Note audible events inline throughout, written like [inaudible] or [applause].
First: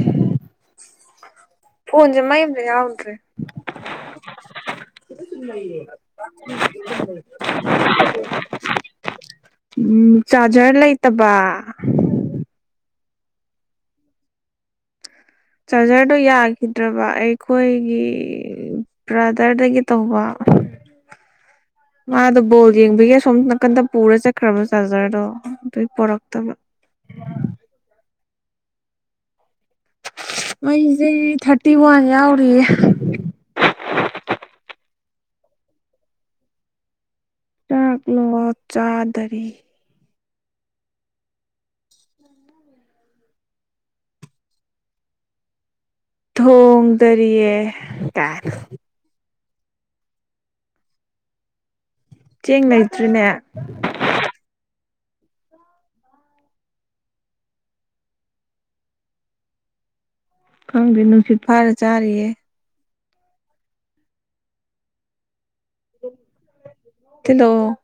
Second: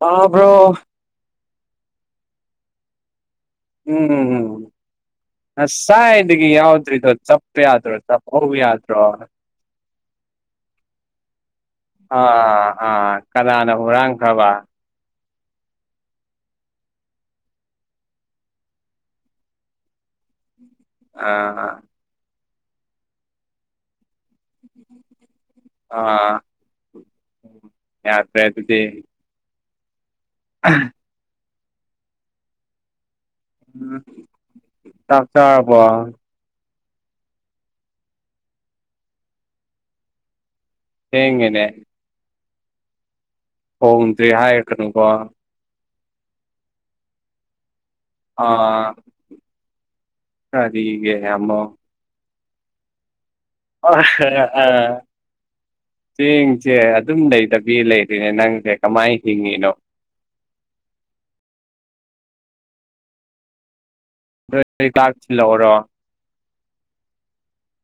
ꯇꯥꯕ꯭ꯔꯣ ꯐꯣꯟꯖꯦ ꯃꯩ ꯑꯝꯇ ꯌꯥꯎꯗ꯭ꯔꯦ ꯎꯝ ꯎꯝ ꯎꯝ ꯉꯁꯥꯏꯗꯒꯤ ꯌꯥꯎꯗ꯭ꯔꯤꯗꯣ ꯆꯞꯄ ꯌꯥꯗ꯭ꯔꯣ ꯆꯞ ꯍꯧ ꯌꯥꯗ꯭ꯔꯣ ꯎꯝ ꯆꯥꯔꯖꯔ ꯂꯩꯇꯕꯥ ꯑꯥ ꯑꯥ ꯀꯅꯥꯅ ꯍꯨꯔꯥꯡꯈ꯭ꯔꯕ ꯆꯥꯔꯖꯔꯗꯣ ꯌꯥꯈꯤꯗ꯭ꯔꯕ ꯑꯩꯈꯣꯏꯒꯤ ꯕ꯭ꯔꯗꯔꯗꯒꯤ ꯇꯧꯕ ꯑ ꯃꯥꯗꯣ ꯕꯣꯜ ꯌꯦꯡꯕꯤꯒꯤ ꯑꯁꯣꯝ ꯅꯥꯀꯟꯗ ꯄꯨꯔ ꯆꯠ ꯈ꯭ꯔꯕ ꯆꯥꯖꯔꯗꯣ ꯑꯗꯨꯏ ꯑꯥ ꯄꯣꯔꯛꯇꯕ ꯌꯥꯗ꯭ꯔꯦ ꯑꯗꯨꯗꯤ ꯃꯩꯁꯦ ꯊꯥꯔꯇꯤ ꯋꯥꯟ ꯌꯥꯎꯔꯤꯌꯦ ꯎꯝ ꯆꯥꯛ ꯆꯥꯔꯕꯣ ꯆꯥꯛꯂꯣ ꯆꯥꯗꯔꯤ ꯊꯦꯡꯉꯦꯅꯦ ꯊꯣꯡꯗ꯭ꯔꯤ ꯍꯥꯏꯔꯛꯀꯅꯨꯀꯣ ꯊꯣꯡꯗꯔꯤꯌꯦ ꯀꯥꯏꯅ ꯑꯥ [unintelligible] ꯒꯦ ꯑꯃꯣ ꯆꯦꯡ ꯂꯩꯇ꯭ꯔꯤꯅꯦ ꯑꯥ [unintelligible] ꯆꯦꯡꯁꯦ ꯑꯗꯨꯝ ꯂꯩꯇꯕꯤ ꯂꯩꯔꯤꯅꯦ ꯅꯪꯁꯦ ꯀꯃꯥꯏ ꯍꯤꯡꯉꯤꯅꯣ ꯈꯪꯗꯦ ꯅꯨꯡꯁꯤꯠ ꯐꯥꯔ ꯆꯥꯔꯤꯌꯦ ꯅꯣꯏ [unintelligible] ꯊꯤꯜꯂꯛꯎꯔꯣ ꯊꯩꯂꯑꯣ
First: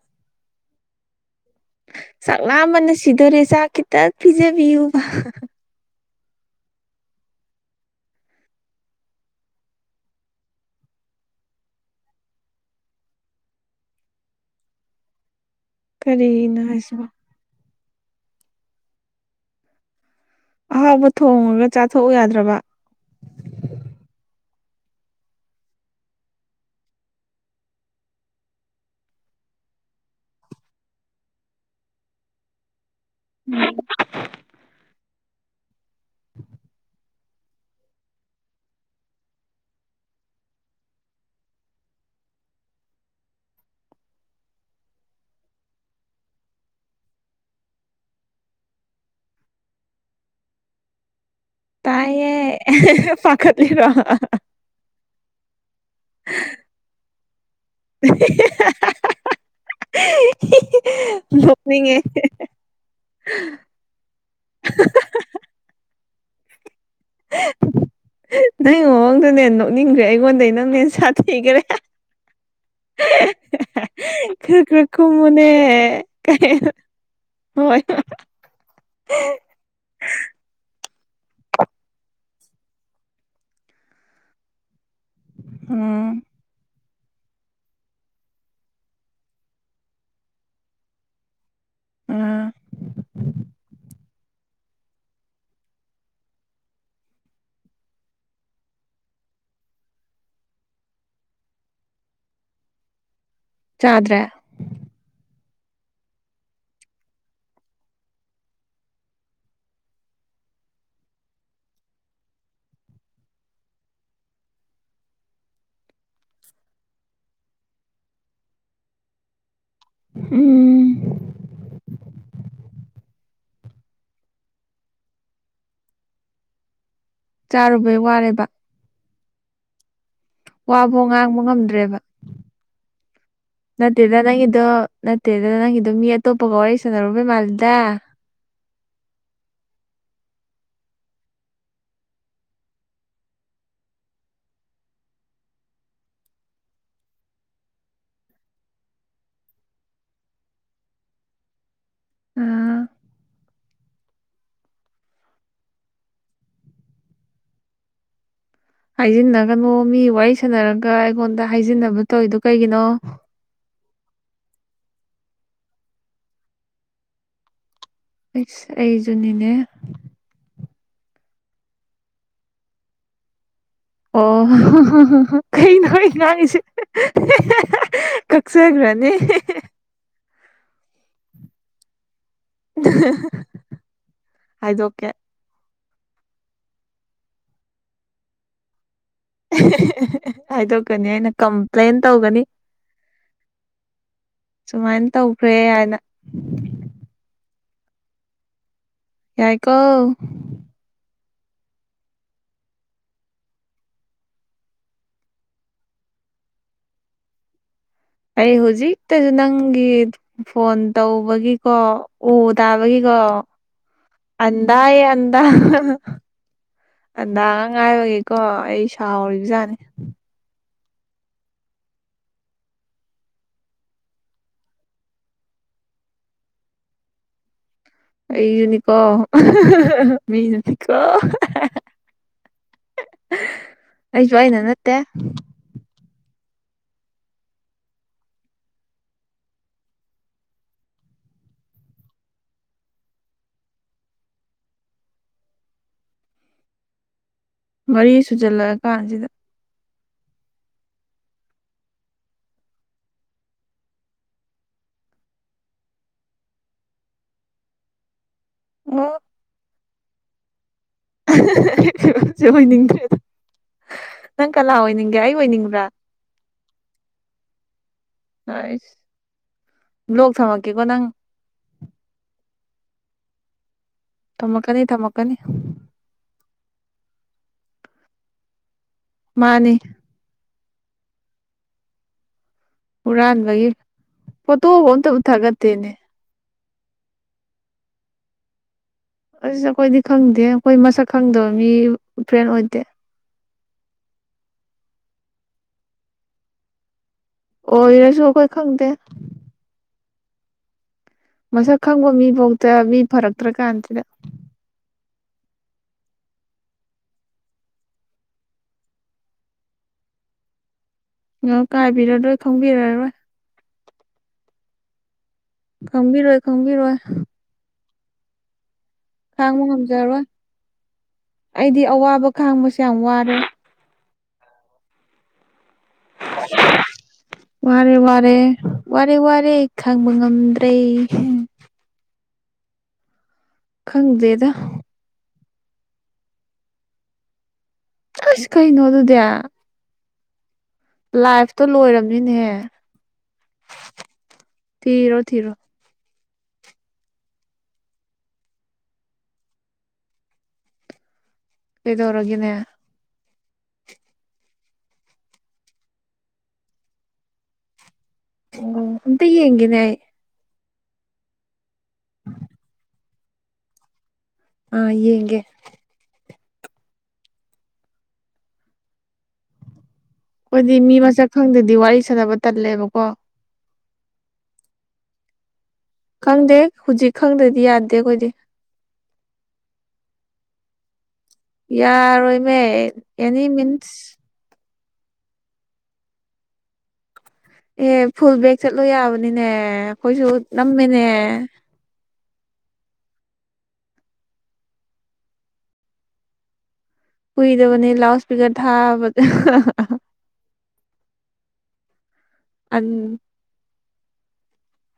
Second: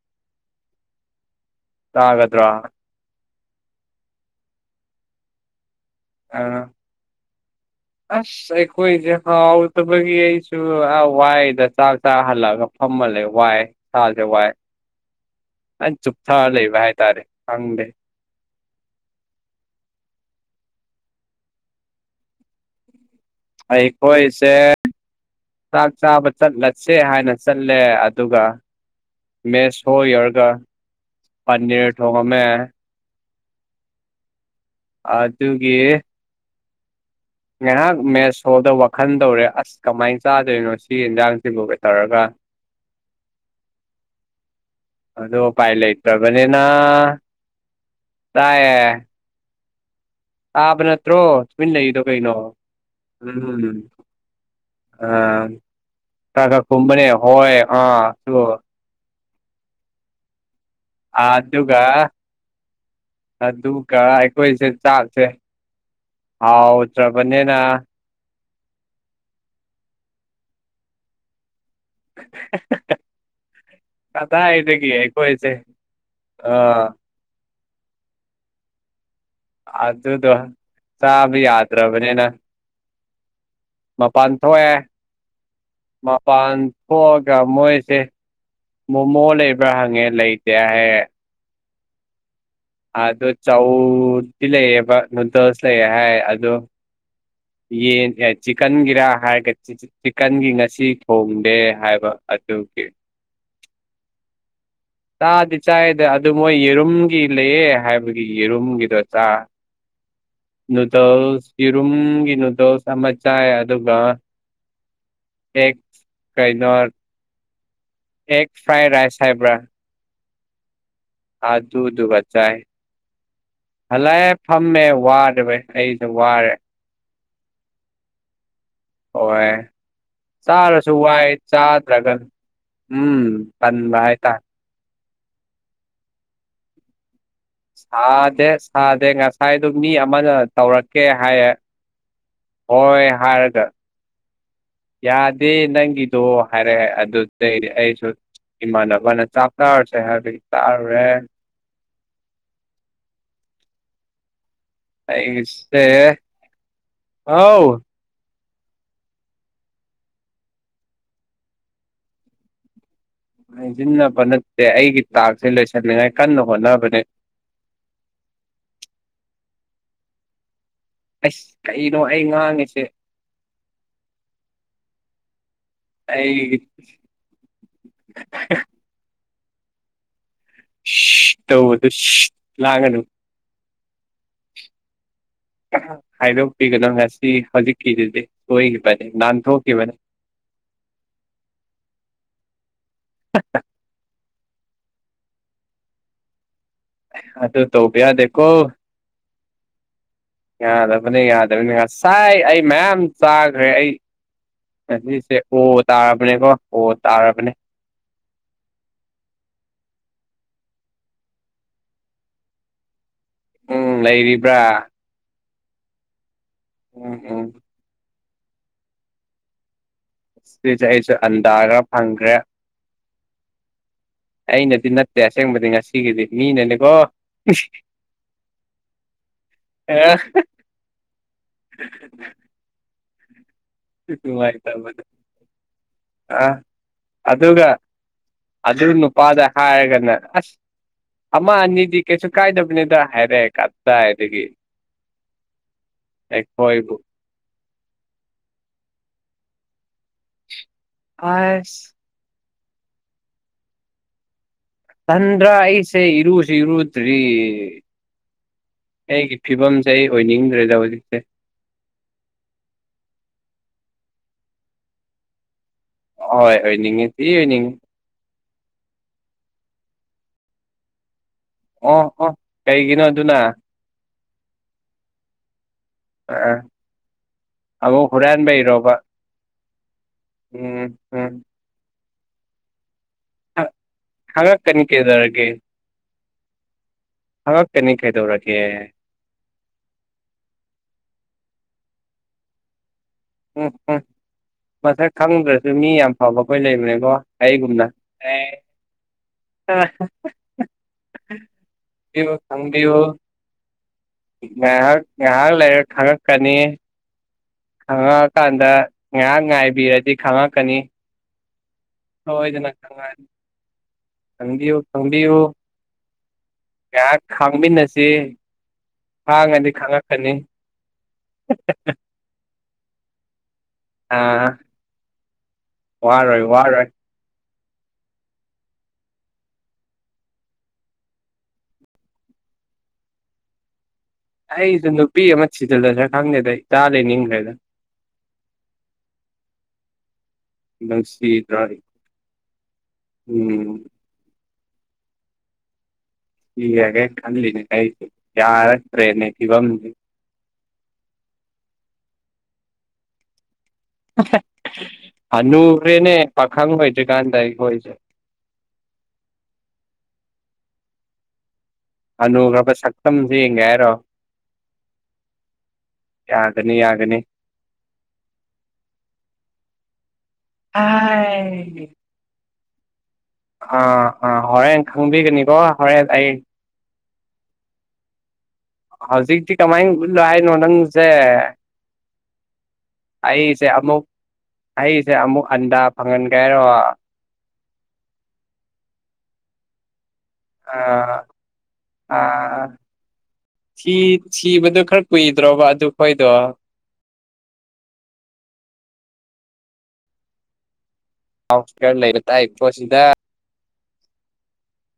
ꯆꯥꯛ ꯆꯥꯒꯗ꯭ꯔꯣ ꯂꯥꯝꯕꯅ ꯁꯤꯗꯣꯔꯦ ꯆꯥꯛ ꯈꯤꯇ ꯄꯤꯖꯕꯤꯌꯨ [unintelligible] ꯑ ꯑꯁ ꯑꯩꯈꯣꯏꯁꯦ ꯍꯥꯎꯗꯕꯒꯤ ꯑꯩꯁꯨ ꯋꯥꯏꯗ ꯆꯥꯛ ꯆꯥ ꯍꯜꯂꯛꯑꯒ ꯐꯝꯃꯜꯂꯦ ꯋꯥꯏ ꯁꯥꯁꯦ ꯋꯥꯏ ꯑꯩꯟ ꯆꯨꯞꯊꯔ ꯀꯔꯤꯅꯣ ꯂꯩꯕ ꯍꯥꯏꯁꯤꯕꯣ ꯍꯥꯏꯇꯥꯔꯦ ꯈꯪꯗꯦ ꯑꯍꯥꯎꯕ ꯊꯣꯡꯉꯒ ꯆꯥꯊꯣꯛꯎ ꯌꯥꯗ꯭ꯔꯕ ꯑꯩꯈꯣꯏ ꯁꯦ ꯆꯥꯛ ꯆꯥꯕ ꯆꯠꯂꯁꯦ ꯍꯥꯏꯅ ꯆꯠꯂꯦ ꯑꯗꯨꯒ ꯃꯦꯁ ꯍꯣ ꯌꯧꯔꯒ ꯄꯅꯤꯔ ꯊꯣꯡꯉꯝꯃꯦ ꯎꯝ ꯑꯗꯨꯒꯤ [inaudible] ꯉꯥꯏꯍꯥꯛ ꯃꯦꯠꯁ ꯍꯣꯜꯗ ꯋꯥꯈꯜ ꯇꯧꯔꯦ ꯑꯁ ꯀꯃꯥꯏꯅ ꯆꯥꯗꯣꯏꯅꯣ ꯁꯤ ꯌꯦꯟꯖꯥꯡꯁꯤꯕꯨ ꯀ ꯇꯧꯔꯒ ꯑꯗꯨ ꯎꯄꯥꯏ ꯂꯩꯇꯕꯅꯤꯅ ꯇꯥꯏꯌꯦ ꯇꯥꯕ ꯅꯠꯇ꯭ꯔꯣ ꯀꯨꯏꯟ ꯂꯩꯔꯤꯗꯣ ꯇꯥꯏꯌꯦ ꯀꯩꯅꯣ ꯎꯝ ꯄꯥꯈꯠꯂꯤꯔꯣ ꯑ ꯇꯒ ꯀꯨꯝꯕꯅꯦ ꯍꯣꯏ ꯑꯥ ꯁꯨ ꯑꯥ ꯗꯨꯒ ꯅꯣꯛꯅꯤꯡꯉꯦ ꯑꯗꯨꯒ ꯑꯩꯈꯣꯏꯁꯦ ꯆꯥꯛꯁꯦ ꯍꯥꯎꯇ꯭ꯔꯕꯅꯦꯅꯥ ꯅꯪꯒꯤ ꯃꯑꯣꯡ ꯗꯅꯦ ꯅꯣꯛꯅꯤꯡꯈ꯭ꯔꯦ ꯑꯩꯉꯣꯟꯗꯩ ꯅꯪꯅꯦ ꯁꯥꯊꯤꯈꯔꯦ [inaudible] ꯍꯥꯑꯥ ꯈ꯭ꯔ ꯀꯗꯥꯏꯗꯒꯤ ꯈꯔꯈꯨꯝꯃꯨꯅꯦ ꯑꯩꯈꯣꯏꯁꯦ ꯍꯦ ꯑꯥ ꯍꯣꯏ ꯑꯗꯨꯗꯣ ꯇꯥꯕ ꯌꯥꯗ꯭ꯔꯕꯅꯤꯅ ꯃꯄꯥꯟ ꯊꯣꯛꯑꯦ ꯎꯝ ꯃꯄꯥꯟ ꯍꯣꯛꯑꯒ ꯃꯣꯏꯁꯦ ꯃꯣꯃꯣ ꯂꯩꯕ꯭ꯔꯥ ꯍꯪꯉꯦ ꯂꯩꯇꯦ ꯍꯥꯏ ꯑꯥ ꯑꯗꯣ ꯆꯧꯗꯤ ꯂꯩꯌꯦꯕ ꯅꯨꯗꯜꯁ ꯂꯩꯌꯦ ꯍꯥꯏ ꯑꯗꯣ ꯌꯦ ꯆꯤꯛꯀꯥꯟ ꯒꯤꯔꯥ ꯍꯥꯏꯒ ꯆꯤꯛꯀꯟꯒꯤ ꯉꯁꯤ ꯊꯣꯡꯗꯦ ꯍꯥꯏꯕ ꯑꯗꯨꯒꯤ ꯆꯥꯗ꯭ꯔꯦ ꯆꯥꯗꯤ ꯆꯥꯏꯗ ꯑꯗꯨ ꯃꯣꯏ ꯌꯦꯔꯨꯝꯒꯤ ꯂꯩꯌꯦ ꯍꯥꯏꯕꯒꯤ ꯌꯦꯔꯨꯝꯒꯤꯗꯣ ꯆꯥ ꯅꯨꯗꯜꯁ ꯌꯦꯔꯨꯝꯒꯤ ꯅꯨꯗꯜꯁ ꯑꯃ ꯆꯥꯏ ꯑꯗꯨꯒꯥ ꯑꯦꯛ ꯀꯩꯅꯣ ꯑꯦꯒ ꯐ꯭ꯔꯥꯏ ꯔꯥꯏꯁ ꯍꯥꯏꯕ꯭ꯔꯥ ꯎꯝ ꯑꯥ ꯑꯗꯨꯗꯨꯒ ꯆꯥꯏ ꯍꯜꯂꯑꯦ ꯐꯝꯃꯦ ꯋꯥꯗꯕꯩ ꯑꯩꯁꯨ ꯋꯥꯌꯦ ꯆꯥꯔꯨꯕꯩ ꯋꯥꯔꯦꯕ ꯋꯦ ꯆꯥꯔꯁꯨ ꯋꯥꯕꯧ ꯋꯥꯏ ꯉꯥꯡꯕ ꯉꯝꯗ꯭ꯔꯦꯕ ꯆꯥꯗ꯭ꯔꯒ ꯎꯝ ꯇꯟꯕ ꯅꯠꯇꯦꯗ ꯍꯥꯏꯇꯥꯔꯦ ꯅꯪꯒꯤꯗꯣ ꯅꯠꯇꯦꯗ ꯅꯪꯒꯤꯗꯣ ꯃꯤ ꯑꯇꯣꯞꯄꯒ ꯋꯥꯔꯤ ꯁꯥꯟꯅꯔꯨꯕꯩ ꯃꯥꯜꯂꯤ ꯁꯥꯗꯦ ꯁꯥꯗꯦ ꯉꯥ ꯍꯥꯏꯗꯣ ꯃꯤ ꯑꯃꯅ ꯇꯧꯔꯛꯀꯦ ꯍꯥꯏꯌꯦ ꯍꯣꯏ ꯍꯥꯏꯔꯒ ꯌꯥꯗꯦ ꯅꯪꯒꯤꯗꯣ ꯍꯥꯏꯔꯛꯑꯦ ꯑꯗꯨꯗꯩꯗꯤ ꯑꯩꯁꯨ ꯏꯃꯥꯟꯅꯕꯅ ꯆꯥꯛ ꯇꯥꯔꯁꯦ ꯍꯥꯏꯕꯗꯤ ꯇꯥꯔꯨꯔꯦ ꯑꯥ ꯑꯩꯁꯦ ꯍꯥꯎ ꯍꯥꯏꯖꯤꯟꯅꯒꯅꯣ ꯃꯤ ꯋꯥꯔꯤ ꯁꯥꯟꯅꯔꯒ ꯑꯩꯉꯣꯟꯗ ꯍꯥꯏꯖꯤꯟꯅꯕ ꯇꯧꯋꯤꯗꯣ ꯀꯩꯒꯤꯅꯣ ꯍꯥꯏꯖꯤꯟꯅꯕ ꯅꯠꯇꯦ ꯑꯩꯒꯤ ꯇꯥꯛꯁꯦ ꯂꯣꯏꯁꯟꯅꯤꯡꯉꯥꯏ ꯀꯟꯅ ꯍꯣꯠꯅꯕꯅꯦ ꯑꯩꯁ ꯑꯩꯖꯨꯅꯤꯅꯦ ꯑꯁ ꯀꯩꯅꯣ ꯑꯩ ꯉꯥꯡꯉꯤꯁꯦ ꯑꯣ ꯀꯩꯅꯣ ꯑꯩ ꯉꯪ ꯑꯩꯒꯤ ꯏꯁꯦ ꯍꯦ ꯀꯛꯆꯒ꯭ꯔꯅꯤ ꯁꯦꯁ ꯇꯧꯕꯗꯣ ꯁꯦꯁ ꯍꯥꯏꯗꯣꯀꯦ ꯍꯥꯏꯗꯣꯛꯄꯤꯒꯅꯨ ꯉꯁꯤ ꯍꯧꯖꯤꯛꯀꯤꯗꯨꯗꯤ ꯁꯣꯏꯈꯤꯕꯅꯦ ꯅꯟ ꯍꯥꯏꯗꯣꯛꯀꯅꯤ ꯑꯩꯅ ꯀꯝꯄ꯭ꯂꯦꯟ ꯇꯧꯒꯅꯤ ꯁꯨꯃꯥꯏꯅ ꯇꯧꯈ꯭ꯔꯦ ꯍꯥꯏꯅ ꯑꯗꯨ ꯇꯧꯕ ꯌꯥꯗꯦꯀꯣ ꯌꯥꯏꯀꯣ ꯌꯥꯗꯕꯅꯤ ꯌꯥꯗꯕꯅꯤ ꯉꯥꯁꯥꯏ ꯑꯩ ꯃꯌꯥꯝ ꯆꯥꯈ꯭ꯔꯦ ꯑꯩ ꯉꯥꯁꯤꯁꯦ ꯑꯣ ꯇꯥꯔꯕꯅꯦꯀꯣ ꯑꯣ ꯇꯥꯔꯕꯅꯦ ꯑꯩ ꯍꯧꯖꯤꯛꯇꯗ ꯅꯪꯒꯤ ꯐꯣꯟ ꯇꯧꯕꯒꯤꯀꯣ ꯑꯣ ꯇꯥꯕꯒꯤꯀꯣ ꯎꯝ ꯂꯩꯔꯤꯕ꯭ꯔꯥ ꯑꯟꯗꯑꯦ ꯑꯟꯗ ꯎꯝ ꯎꯝ ꯑꯟꯗ ꯉꯥꯏꯕꯒꯤꯀꯣ ꯑꯩ ꯁꯥꯎꯔꯤꯕ ꯖꯥꯠꯅꯤ ꯁꯤꯁꯦ ꯑꯩꯁꯨ ꯑꯟꯗꯥ ꯈ꯭ꯔ ꯐꯪꯈ꯭ꯔꯦ ꯑꯩꯅꯗꯤ ꯅꯠꯇꯦ ꯑꯁꯦꯡꯕꯗꯤ ꯉꯁꯤꯒꯤꯗꯤ ꯃꯤꯅꯅꯤꯀꯣ ꯑꯩꯁꯨꯅꯤꯀꯣ ꯑꯦ [unintelligible] ꯃꯤꯅꯅꯤꯀꯣ ꯑꯩꯁꯨ ꯑꯩꯅ ꯅꯠꯇꯦ ꯑꯥ ꯑꯗꯨꯒ ꯑꯗꯨ ꯅꯨꯄꯥꯗ ꯍꯥꯏꯔꯒꯅ ꯑꯁ ꯑꯃ ꯑꯅꯤꯗꯤ ꯀꯩꯁꯨ ꯀꯥꯏꯗꯕꯅꯦꯗ ꯍꯥꯏꯔꯛꯑꯦ ꯀꯗꯥꯥꯏꯗꯒꯤ ꯑꯩꯈꯣꯏꯕꯨ ꯃꯔꯤ ꯁꯨꯖꯜꯂꯛꯑ ꯀꯥꯟꯁꯤꯗ ꯍꯥꯢꯁ ꯇꯟꯗ꯭ꯔꯥ ꯑꯩꯁꯦ ꯏꯔꯨꯁꯨ ꯏꯔꯨꯗ꯭ꯔꯤ ꯑꯣ ꯑꯩꯒꯤ ꯐꯤꯕꯝ ꯑꯩ ꯑꯣꯏꯅꯤꯡꯗ꯭ꯔꯦꯗ ꯍꯧꯖꯤꯛꯁꯦ [unintelligible] ꯑꯩ ꯐꯤꯚꯝꯁꯦ ꯑꯣꯏꯅꯤꯡꯗ꯭ꯔꯦ ꯅꯪ ꯀꯅꯥ ꯑꯣꯏꯅꯤꯡꯒꯦ ꯑꯩ ꯑꯣꯏꯅꯤꯡꯕ꯭ꯔꯥ ꯍꯣꯏ ꯑꯣꯏꯅꯤꯡꯉꯦ ꯊꯤ ꯑꯣꯏꯅꯤꯡꯉꯤ ꯍꯩꯁ ꯕ꯭ꯂꯣꯛ ꯊꯝꯃꯛꯀꯦꯀꯣ ꯅꯪ ꯑꯣꯍꯣ ꯀꯩꯒꯤꯅꯣ ꯑꯗꯨꯅ ꯊꯝꯃꯛꯀꯅꯤ ꯊꯝꯃꯛꯀꯅꯤ ꯑꯥ ꯑꯃꯛ ꯍꯨꯔꯥꯟꯕꯩꯔꯣꯕ ꯃꯥꯅꯤ ꯎꯝ ꯎꯝ ꯍꯨꯔꯥꯟꯕꯒꯤ ꯍꯪꯉꯛꯀꯅꯤ ꯐꯣꯇꯣꯕꯨ ꯑꯝꯇꯕꯨ ꯀꯩꯗꯧꯔꯒꯦ ꯊꯥꯒꯠꯇꯦꯅꯦ ꯊꯒꯠꯀꯅꯤ ꯀꯩꯗꯧꯔꯒꯦ ꯑꯁꯤ ꯑꯩꯈꯣꯏꯗꯤ ꯈꯪꯗꯦ ꯑꯩꯈꯣꯏ ꯃꯁꯛ ꯈꯪꯗꯕ ꯃꯤ ꯐ꯭ꯔꯦꯟ ꯑꯣꯏꯗꯦ ꯎꯝ ꯎꯝ ꯃꯁꯛ ꯈꯪꯗ꯭ꯔꯁꯨ ꯃꯤ ꯌꯥꯝ ꯐꯕ ꯑꯩꯈꯣꯏ ꯂꯩꯕꯅꯦꯀꯣ ꯑꯩꯒꯨꯨꯝꯅꯥ ꯑꯣꯏꯔꯁꯨ ꯑꯩꯈꯣꯏ ꯈꯪꯗꯦ [unintelligible] ꯃꯁꯛ ꯈꯪꯕ ꯃꯤꯐꯥꯎꯗ ꯃꯤ ꯐꯔꯛꯇ꯭ꯔ ꯀꯥꯟꯁꯤꯗ ꯉꯥꯏꯍꯥꯛ ꯉꯥꯏꯍꯥꯛ ꯂꯩꯔꯒ ꯈꯪꯉꯛꯀꯅꯤ ꯈꯪꯉꯛꯑꯀꯥꯟꯗ ꯉꯥꯏꯍꯥꯛ ꯉꯥꯏꯕꯤꯔꯗꯤ ꯈꯪꯉꯛꯀꯅꯤ ꯉꯍꯥꯛ ꯉꯥꯏꯕꯤꯔꯔꯣꯏ ꯁꯣꯏꯗꯅ ꯈꯪꯕꯤꯔꯔꯣꯏ ꯈꯪꯉꯛꯑꯅꯤ ꯈꯪꯕꯤꯌꯨ ꯈꯪꯕꯤꯌꯨ ꯈꯪꯕꯤꯔꯣꯢ ꯈꯪꯕꯤꯔꯣꯏ ꯉꯥꯏꯍꯥꯛ ꯈꯥꯡꯃꯤꯟꯅꯁꯤ ꯈꯥꯡꯕ ꯈꯥꯡꯉꯗꯤ ꯉꯝꯖꯔꯣꯏ ꯈꯪꯉꯛꯀꯅꯤ ꯑꯩꯗꯤ ꯑꯋꯥꯕ ꯈꯥꯡꯕꯁꯦ ꯌꯥꯝ ꯋꯥꯔꯦ ꯑꯥ ꯋꯥꯔꯣꯏ ꯋꯥꯔꯣꯏ ꯋꯥꯔꯦ ꯋꯥꯔꯦ ꯋꯥꯔꯦ ꯋꯥꯔꯦ ꯈꯥꯡꯕ ꯉꯝꯗ꯭ꯔꯦ ꯈꯪꯗꯦ ꯑꯩꯁꯨ ꯅꯨꯄꯤ ꯑꯃ ꯊꯖꯤꯜꯂꯁꯤꯔ ꯈꯪꯗꯦꯗ ꯏꯆꯥ ꯂꯩꯅꯤꯡꯈ꯭ꯔꯦꯗ ꯑꯁ ꯀꯩꯅꯣ ꯑꯗꯨꯗꯦ ꯅꯨꯡꯁꯤꯗ꯭ꯔꯣ ꯂꯥꯏꯐꯇꯣ ꯂꯣꯏꯔꯝꯅꯤꯅꯦꯍꯦ ꯎꯝ ꯊꯤꯔꯣ ꯊꯤꯔꯣ ꯊꯤꯔꯒꯦ ꯈꯟꯂꯤꯅꯦ ꯑꯩꯁꯨ ꯌꯥꯔꯛꯇ꯭ꯔꯦꯅꯦ ꯐꯤꯕꯝꯁꯤ ꯀꯩꯗꯧꯔꯒꯅꯦ ꯍꯅꯨꯈ꯭ꯔꯦꯅꯦ ꯄꯥꯈꯪ ꯑꯣꯏꯗ꯭ꯔꯤꯀꯥꯟꯗ ꯑꯩꯈꯣꯏꯗꯤ ꯎꯟ ꯑꯝꯇꯥ ꯌꯦꯡꯒꯦꯅꯦ ꯑꯩ ꯍꯥꯅꯨꯈꯔꯥꯕ ꯁꯛꯇꯝꯁꯦ ꯌꯦꯡꯒꯦ ꯍꯥꯏꯔꯣ ꯑ ꯌꯦꯡꯒꯦ ꯌꯥꯒꯅꯤ ꯌꯥꯒꯅꯤ ꯑꯩꯈꯣꯏꯗꯤ ꯃꯤ ꯃꯁꯛ ꯈꯪꯗꯗꯤ ꯍꯥꯏ ꯋꯥꯔꯤ ꯁꯥꯟꯅꯕ ꯇꯜꯂꯦꯕꯀꯣ ꯑꯥ ꯑꯥ ꯍꯣꯔꯦꯟ ꯈꯪꯕꯤꯒꯅꯤꯀꯣ ꯍꯣꯔꯦꯟ ꯑꯩ ꯈꯪꯗꯦ ꯍꯧꯖꯤꯛ ꯈꯪꯗ꯭ꯔꯗꯤ ꯌꯥꯗꯦ ꯑꯩꯈꯣꯏꯗꯤ ꯍꯧꯖꯤꯛꯇꯤ ꯀꯃꯥꯏꯅ ꯎꯠꯂꯣ ꯍꯥꯏꯅꯣ ꯅꯪꯒꯤꯁꯦ ꯌꯥꯔꯣꯏꯃꯦ ꯑꯦꯅꯤ ꯃꯤꯟꯁ ꯑꯃꯨꯛ ꯑꯩꯁꯦ ꯑꯃꯨꯛ ꯑꯟꯗꯥ ꯐꯪꯍꯟꯒꯦ ꯍꯥꯏꯔꯣ ꯑꯦ ꯐꯨꯜ ꯕꯦꯒ ꯆꯠꯂꯣ ꯌꯥꯕꯅꯤꯅꯦ ꯑꯩꯈꯣꯏꯁꯨ ꯅꯝꯃꯦꯅꯦ ꯑꯥ ꯑꯥ ꯊꯤ ꯊꯤꯕꯗꯥ ꯈꯔ ꯀꯨꯏꯗ꯭ꯔꯣꯕ ꯑꯗꯨ ꯈꯣꯏꯗꯣ ꯀꯨꯏꯗꯕꯅꯤ ꯂꯥꯎꯠ ꯏꯁꯄꯤꯀꯔ ꯊꯥꯕꯗꯥ ꯂꯥꯑꯣꯗ ꯑꯦꯁꯄ꯭ꯤꯀꯥꯔ ꯂꯩꯔ ꯇꯥꯏꯀꯣ ꯁꯤꯗ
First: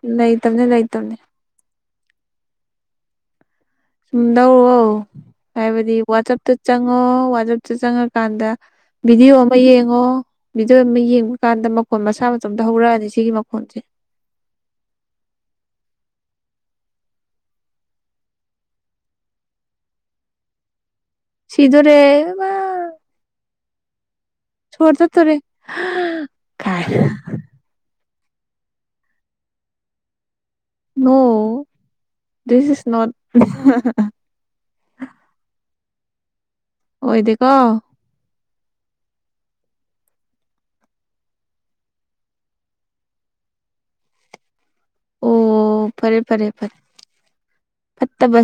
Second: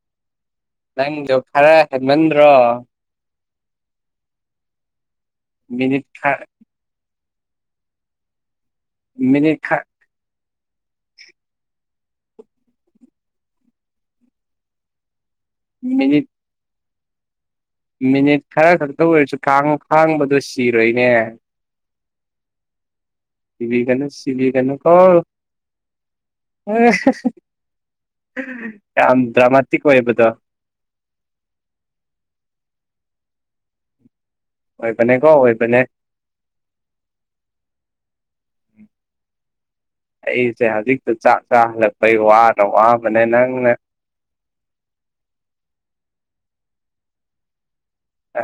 ꯂꯩ ꯇꯝꯅꯦ ꯂꯩ ꯅꯪꯒꯤꯗꯣ ꯈꯔ ꯍꯦꯟꯃꯟꯗ꯭ꯔꯣ ꯁꯨꯝ ꯂꯧꯑꯣ ꯍꯥꯏꯕꯗꯤ ꯃꯤꯅꯤꯠ ꯈ ꯋꯥꯆꯞꯇ ꯆꯪꯉꯣ ꯋꯥꯆꯞꯇ ꯆꯪꯉꯀꯥꯟꯗ ꯚꯤꯗꯤꯑꯣ ꯑꯃ ꯃꯤꯅꯤꯠ ꯈ ꯌꯦꯡꯉꯣ ꯚꯤꯗꯤꯑꯣ ꯑꯃ ꯌꯦꯡꯕ ꯀꯥꯟꯗ ꯃꯈꯣꯟ ꯃꯁꯥ ꯃꯇꯣꯝꯇ ꯍꯧꯔꯛꯑꯅꯤ ꯁꯤꯒꯤ ꯃꯈꯣꯟꯁꯦ ꯃꯤꯅꯤꯠ ꯃꯤꯅꯤꯠ ꯈꯔ ꯈꯛꯇ ꯑꯣꯏꯔꯁꯨ ꯈꯥꯡꯎ ꯈꯥꯡꯕꯗꯣ ꯁꯤꯔꯣꯏꯅꯦ ꯁꯤꯗꯣꯔꯦ ꯏꯃꯥ ꯁꯤꯕꯤꯒꯅꯨ ꯁꯤꯕꯤꯒꯅꯨꯀꯣ ꯁꯣꯔ ꯆꯠꯇꯣꯔꯦ ꯀꯥꯏ ꯌꯥꯝ ꯗ꯭ꯔꯥꯃꯥꯇꯤꯛ ꯑꯣꯏꯕꯗꯣ ꯅꯣ ꯗꯤꯁ ꯏꯖ ꯅꯣꯠ ꯑꯣꯏꯕꯅꯦꯀꯣ ꯑꯣꯏꯕꯅꯦ ꯑꯣꯏ ꯗꯦꯀꯣ ꯑꯩꯁꯦ ꯍꯧꯖꯤꯛꯇ ꯆꯥꯛ ꯆꯥꯍꯜꯂꯛꯄꯩ ꯋꯥꯅ ꯋꯥꯕꯅꯦ ꯅꯪꯅ ꯑꯣ ꯐꯔꯦ ꯐꯔꯦ ꯐꯔꯦ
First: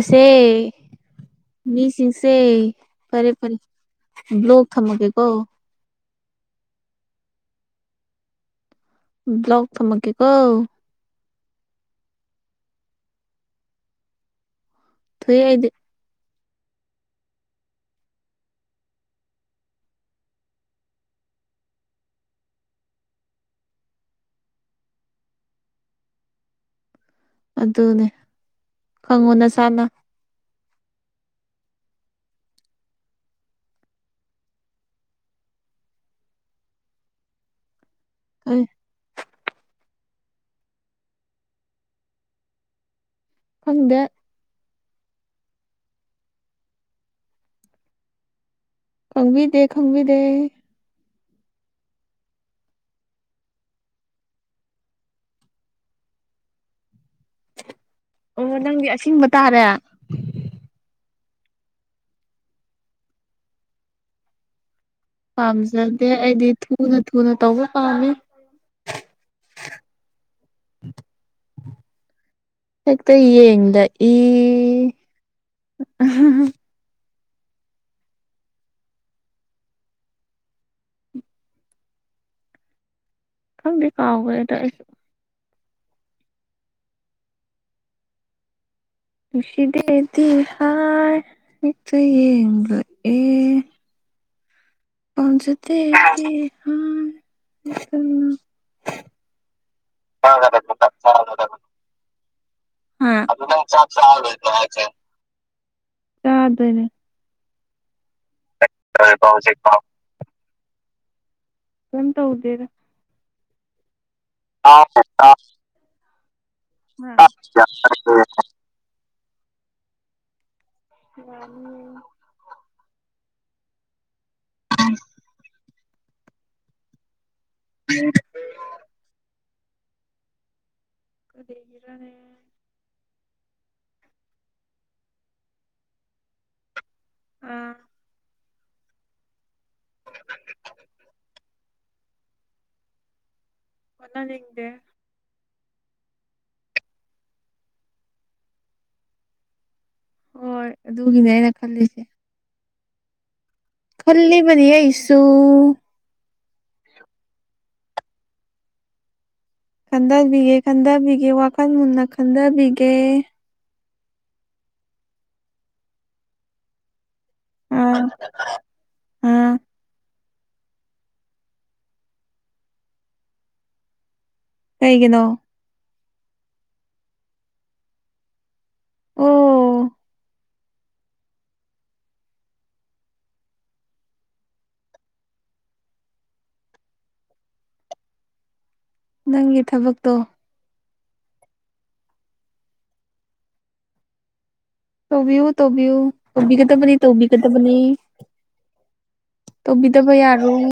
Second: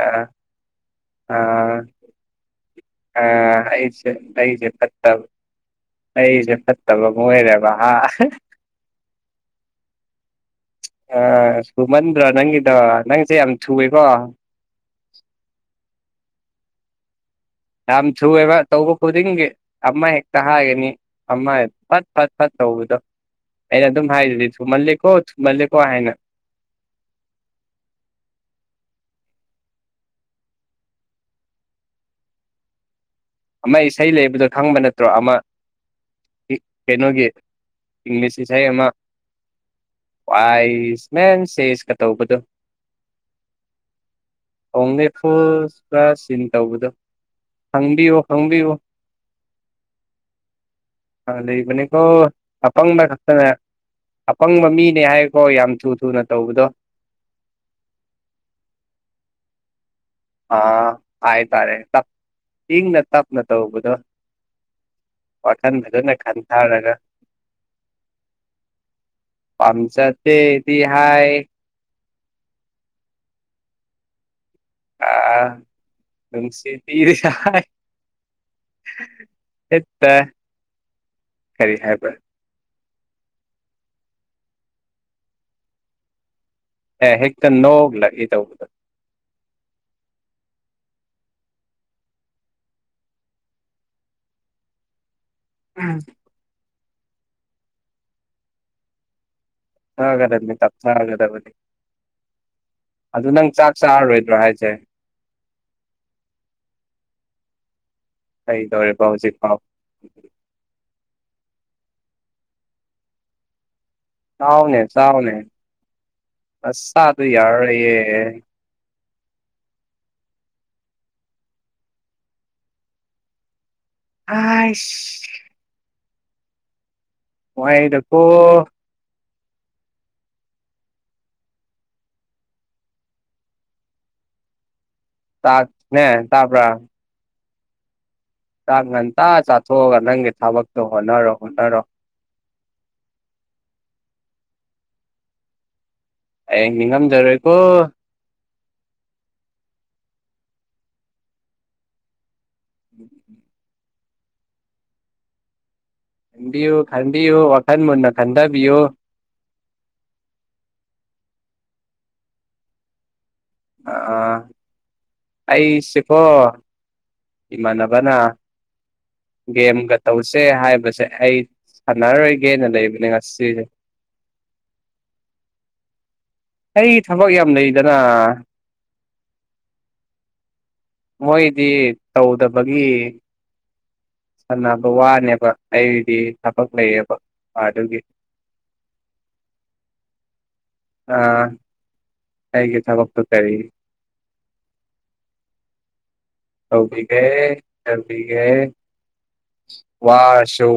ꯑ ꯑ ꯃꯤꯁꯤꯡꯁꯦ ꯑ ꯐꯔꯦ ꯐꯔꯦ ꯑꯩꯁꯦ ꯕ꯭ꯂꯣꯛ ꯑꯩꯁꯦ ꯐꯠꯇꯕ ꯊꯝꯃꯒꯦꯀꯣ ꯑꯩꯁꯦ ꯐꯠꯇꯕ ꯑꯃ ꯑꯣꯏꯔꯦꯕ ꯕ꯭ꯂꯛ ꯇꯊꯝꯃꯛꯀꯦꯀꯣ ꯑ ꯊꯨꯃꯟꯗ꯭ꯔꯣ ꯅꯪꯒꯤꯗꯣ ꯅꯪꯁꯦ ꯌꯥꯝ ꯊꯨꯏꯌꯦꯀꯣ ꯊꯨꯏ ꯍꯥꯏꯗꯤ ꯌꯥꯝ ꯊꯨꯏꯑꯦꯕ ꯇꯧꯕ ꯈꯨꯗꯤꯡꯒꯤ ꯑꯃ ꯍꯦꯛꯇ ꯍꯥꯏꯒꯅꯤ ꯑꯃ ꯐꯠ ꯐꯠ ꯐꯠ ꯇꯧꯕꯗꯥ ꯑꯩꯅ ꯑꯗꯨꯝ ꯍꯥꯏꯔꯤꯗꯨꯗꯤ ꯊꯨꯃꯜꯂꯦꯀꯣ ꯊꯨꯝꯃꯜꯂꯦꯀꯣ ꯍꯥꯏꯅ ꯑꯗꯨꯅꯦ ꯈꯪꯉꯣ ꯅꯁꯥꯥꯅ ꯑꯃ ꯏꯁꯩ ꯂꯩꯕꯗꯣ ꯈꯪꯕ ꯅꯠꯇ꯭ꯔꯣ ꯑꯃ ꯏ ꯀꯩꯅꯣꯒꯤ ꯏꯪꯂꯤꯁꯀꯤ ꯑꯩ ꯏꯁꯩ ꯑꯃ ꯑꯥꯏ ꯁꯃꯦꯟ ꯁꯦꯁꯀ ꯇꯧꯕꯗꯣ ꯈꯪꯗꯦ ꯑꯣꯟꯂꯤ ꯐꯨꯜ ꯐꯂꯁ ꯁꯤꯟ ꯇꯧꯕꯗꯣ ꯈꯪꯕꯤꯌꯨ ꯈꯪꯕꯤꯌꯨ ꯈꯪꯕꯤ ꯗꯦ ꯈꯪꯕꯤꯗꯦ ꯑ ꯂꯩꯕꯅꯤꯀꯣ ꯑꯄꯪꯕ ꯈꯛꯇꯅꯦ ꯑꯄꯪꯕ ꯃꯤꯅꯦ ꯍꯥꯏꯀꯣ ꯌꯥꯝ ꯊꯨ ꯊꯨꯅ ꯇꯧꯕꯗꯣ ꯑꯣ ꯅꯪꯗꯤ ꯑꯁꯤꯡꯕ ꯇꯥꯔꯦ ꯑꯥ ꯍꯥꯏ ꯇꯔꯦ ꯇꯞ ꯏꯪꯅ ꯇꯞꯅ ꯇꯧꯕꯕꯗꯣ ꯄꯥꯝꯖꯗꯦ ꯑꯩꯗꯤ ꯈꯟꯊꯔꯒ ꯊꯨꯅ ꯊꯨꯅ ꯇꯧꯕ ꯄꯥꯝꯃꯤ ꯄꯝꯆ ꯗꯦꯗꯤ ꯍꯥꯏ ꯍꯦꯛꯇ ꯌꯦꯡ ꯂꯛ ꯏ ꯑ ꯅꯨꯡꯁꯤ ꯄꯤꯔꯤꯍꯥꯏ ꯍꯦꯛꯇ ꯀꯔꯤ ꯍꯥꯏꯕ꯭ꯔ ꯈꯪꯗꯗꯤ ꯀꯥꯎꯈ꯭ꯔꯦ ꯑꯗꯣ ꯑꯩ ꯑꯦ ꯍꯦꯛꯇ ꯅꯣ ꯂꯥꯛꯏ ꯇꯧꯕꯗ ꯅꯨꯛꯁꯤꯗꯦꯗꯤ ꯍꯥꯏ ꯍꯦꯛꯇ ꯌꯦꯛꯂꯛꯏ ꯄꯝꯖꯥꯗꯦꯗꯤ ꯍꯥꯏ [unintelligible] ꯒꯗꯅꯤ ꯇꯞꯊꯒꯗꯕꯅꯤ ꯑꯗꯨ ꯅꯪ ꯆꯥꯛ ꯆꯥꯔꯔꯣꯏꯗ꯭ꯔꯣ ꯍꯥꯏꯁꯦ ꯆꯗꯨꯏꯅꯤ ꯀꯩꯗꯧꯔꯤꯕ ꯍꯧꯖꯤꯛꯐꯥꯎ ꯀꯤꯝ ꯇꯧꯗꯦꯗ ꯍꯥ ꯆꯥꯎꯅꯦ ꯆꯥꯎꯅꯦ ꯑꯁ ꯅꯁꯥꯗꯣ ꯌꯥꯔꯔꯣꯏꯑꯦ ꯌꯥꯅꯤꯌꯦ ꯌꯥꯅꯤꯌꯦ ꯑꯁ ꯋꯥꯥꯏꯑꯦꯗꯀꯣ ꯀꯔꯤꯒꯤꯔꯅꯦ ꯆꯥꯛ ꯅꯦ ꯇꯕꯔꯥ ꯑꯥ ꯆꯥꯡ ꯉꯟꯇꯥ ꯆꯥꯊꯣꯛꯑꯒ ꯅꯪꯒꯤ ꯊꯕꯛꯇꯣ ꯍꯣꯠꯅꯔꯣ ꯍꯣꯠꯅꯔꯣ ꯍꯣꯠꯅꯅꯤꯛꯗꯦ ꯍꯌꯦꯡ ꯅꯤꯡꯉꯝꯖꯔꯣꯏꯀꯣ ꯍꯣꯏ ꯑꯗꯨꯒꯤꯅꯦ ꯑꯩꯅ ꯈꯜꯂꯤꯁꯦ ꯎꯝ ꯈꯜꯂꯤꯕꯅꯤ ꯑꯩꯁꯨ ꯈꯟꯕꯤꯌꯨ ꯈꯟꯕꯤꯌꯨ ꯋꯥꯈꯜ ꯃꯨꯟꯅ ꯈꯟꯊꯕꯤꯌꯨ ꯈꯟꯊꯕꯤꯒꯦ ꯈꯟꯊꯕꯤꯒꯦ ꯋꯥꯈꯜ ꯃꯨꯟꯅ ꯈꯟꯊꯕꯤꯒꯦ ꯑ ꯑꯩ ꯁꯤꯈꯣ ꯏꯃꯥꯟ ꯑꯥ ꯅꯕꯅ ꯑꯥ ꯒꯦꯝꯒ ꯇꯧꯁꯦ ꯍꯥꯏꯕꯁꯦ ꯑꯩ ꯁꯥꯟꯅꯔꯣꯏꯒꯦꯅ ꯂꯩꯕꯅꯦ ꯉꯁꯤꯁꯦ ꯀꯩꯒꯤꯅꯣ ꯑꯩ ꯊꯕꯛ ꯌꯥꯝ ꯂꯩꯗꯅ ꯑꯣ ꯃꯣꯏꯗꯤ ꯇꯧꯗꯕꯒꯤ ꯁꯥꯟꯅꯕ ꯋꯥꯅꯦꯕ ꯑꯩꯗꯤ ꯊꯕꯛ ꯂꯩꯌꯦꯕ ꯑꯗꯨꯒꯤ ꯅꯪꯒꯤ ꯊꯕꯛ ꯇꯣ ꯑ ꯑꯩꯒꯤ ꯊꯥꯕꯛꯇꯣ ꯀꯔꯤ ꯇꯧꯕꯤꯌꯨ ꯇꯧꯕꯤꯌꯨ ꯇꯧꯕꯤꯒꯗꯕꯅꯤ ꯇꯧꯕꯤꯒꯗꯕꯅꯤ ꯁꯇꯧꯕꯤꯒꯦ ꯇꯧꯕꯤꯗꯕ ꯌꯥꯔꯣꯏ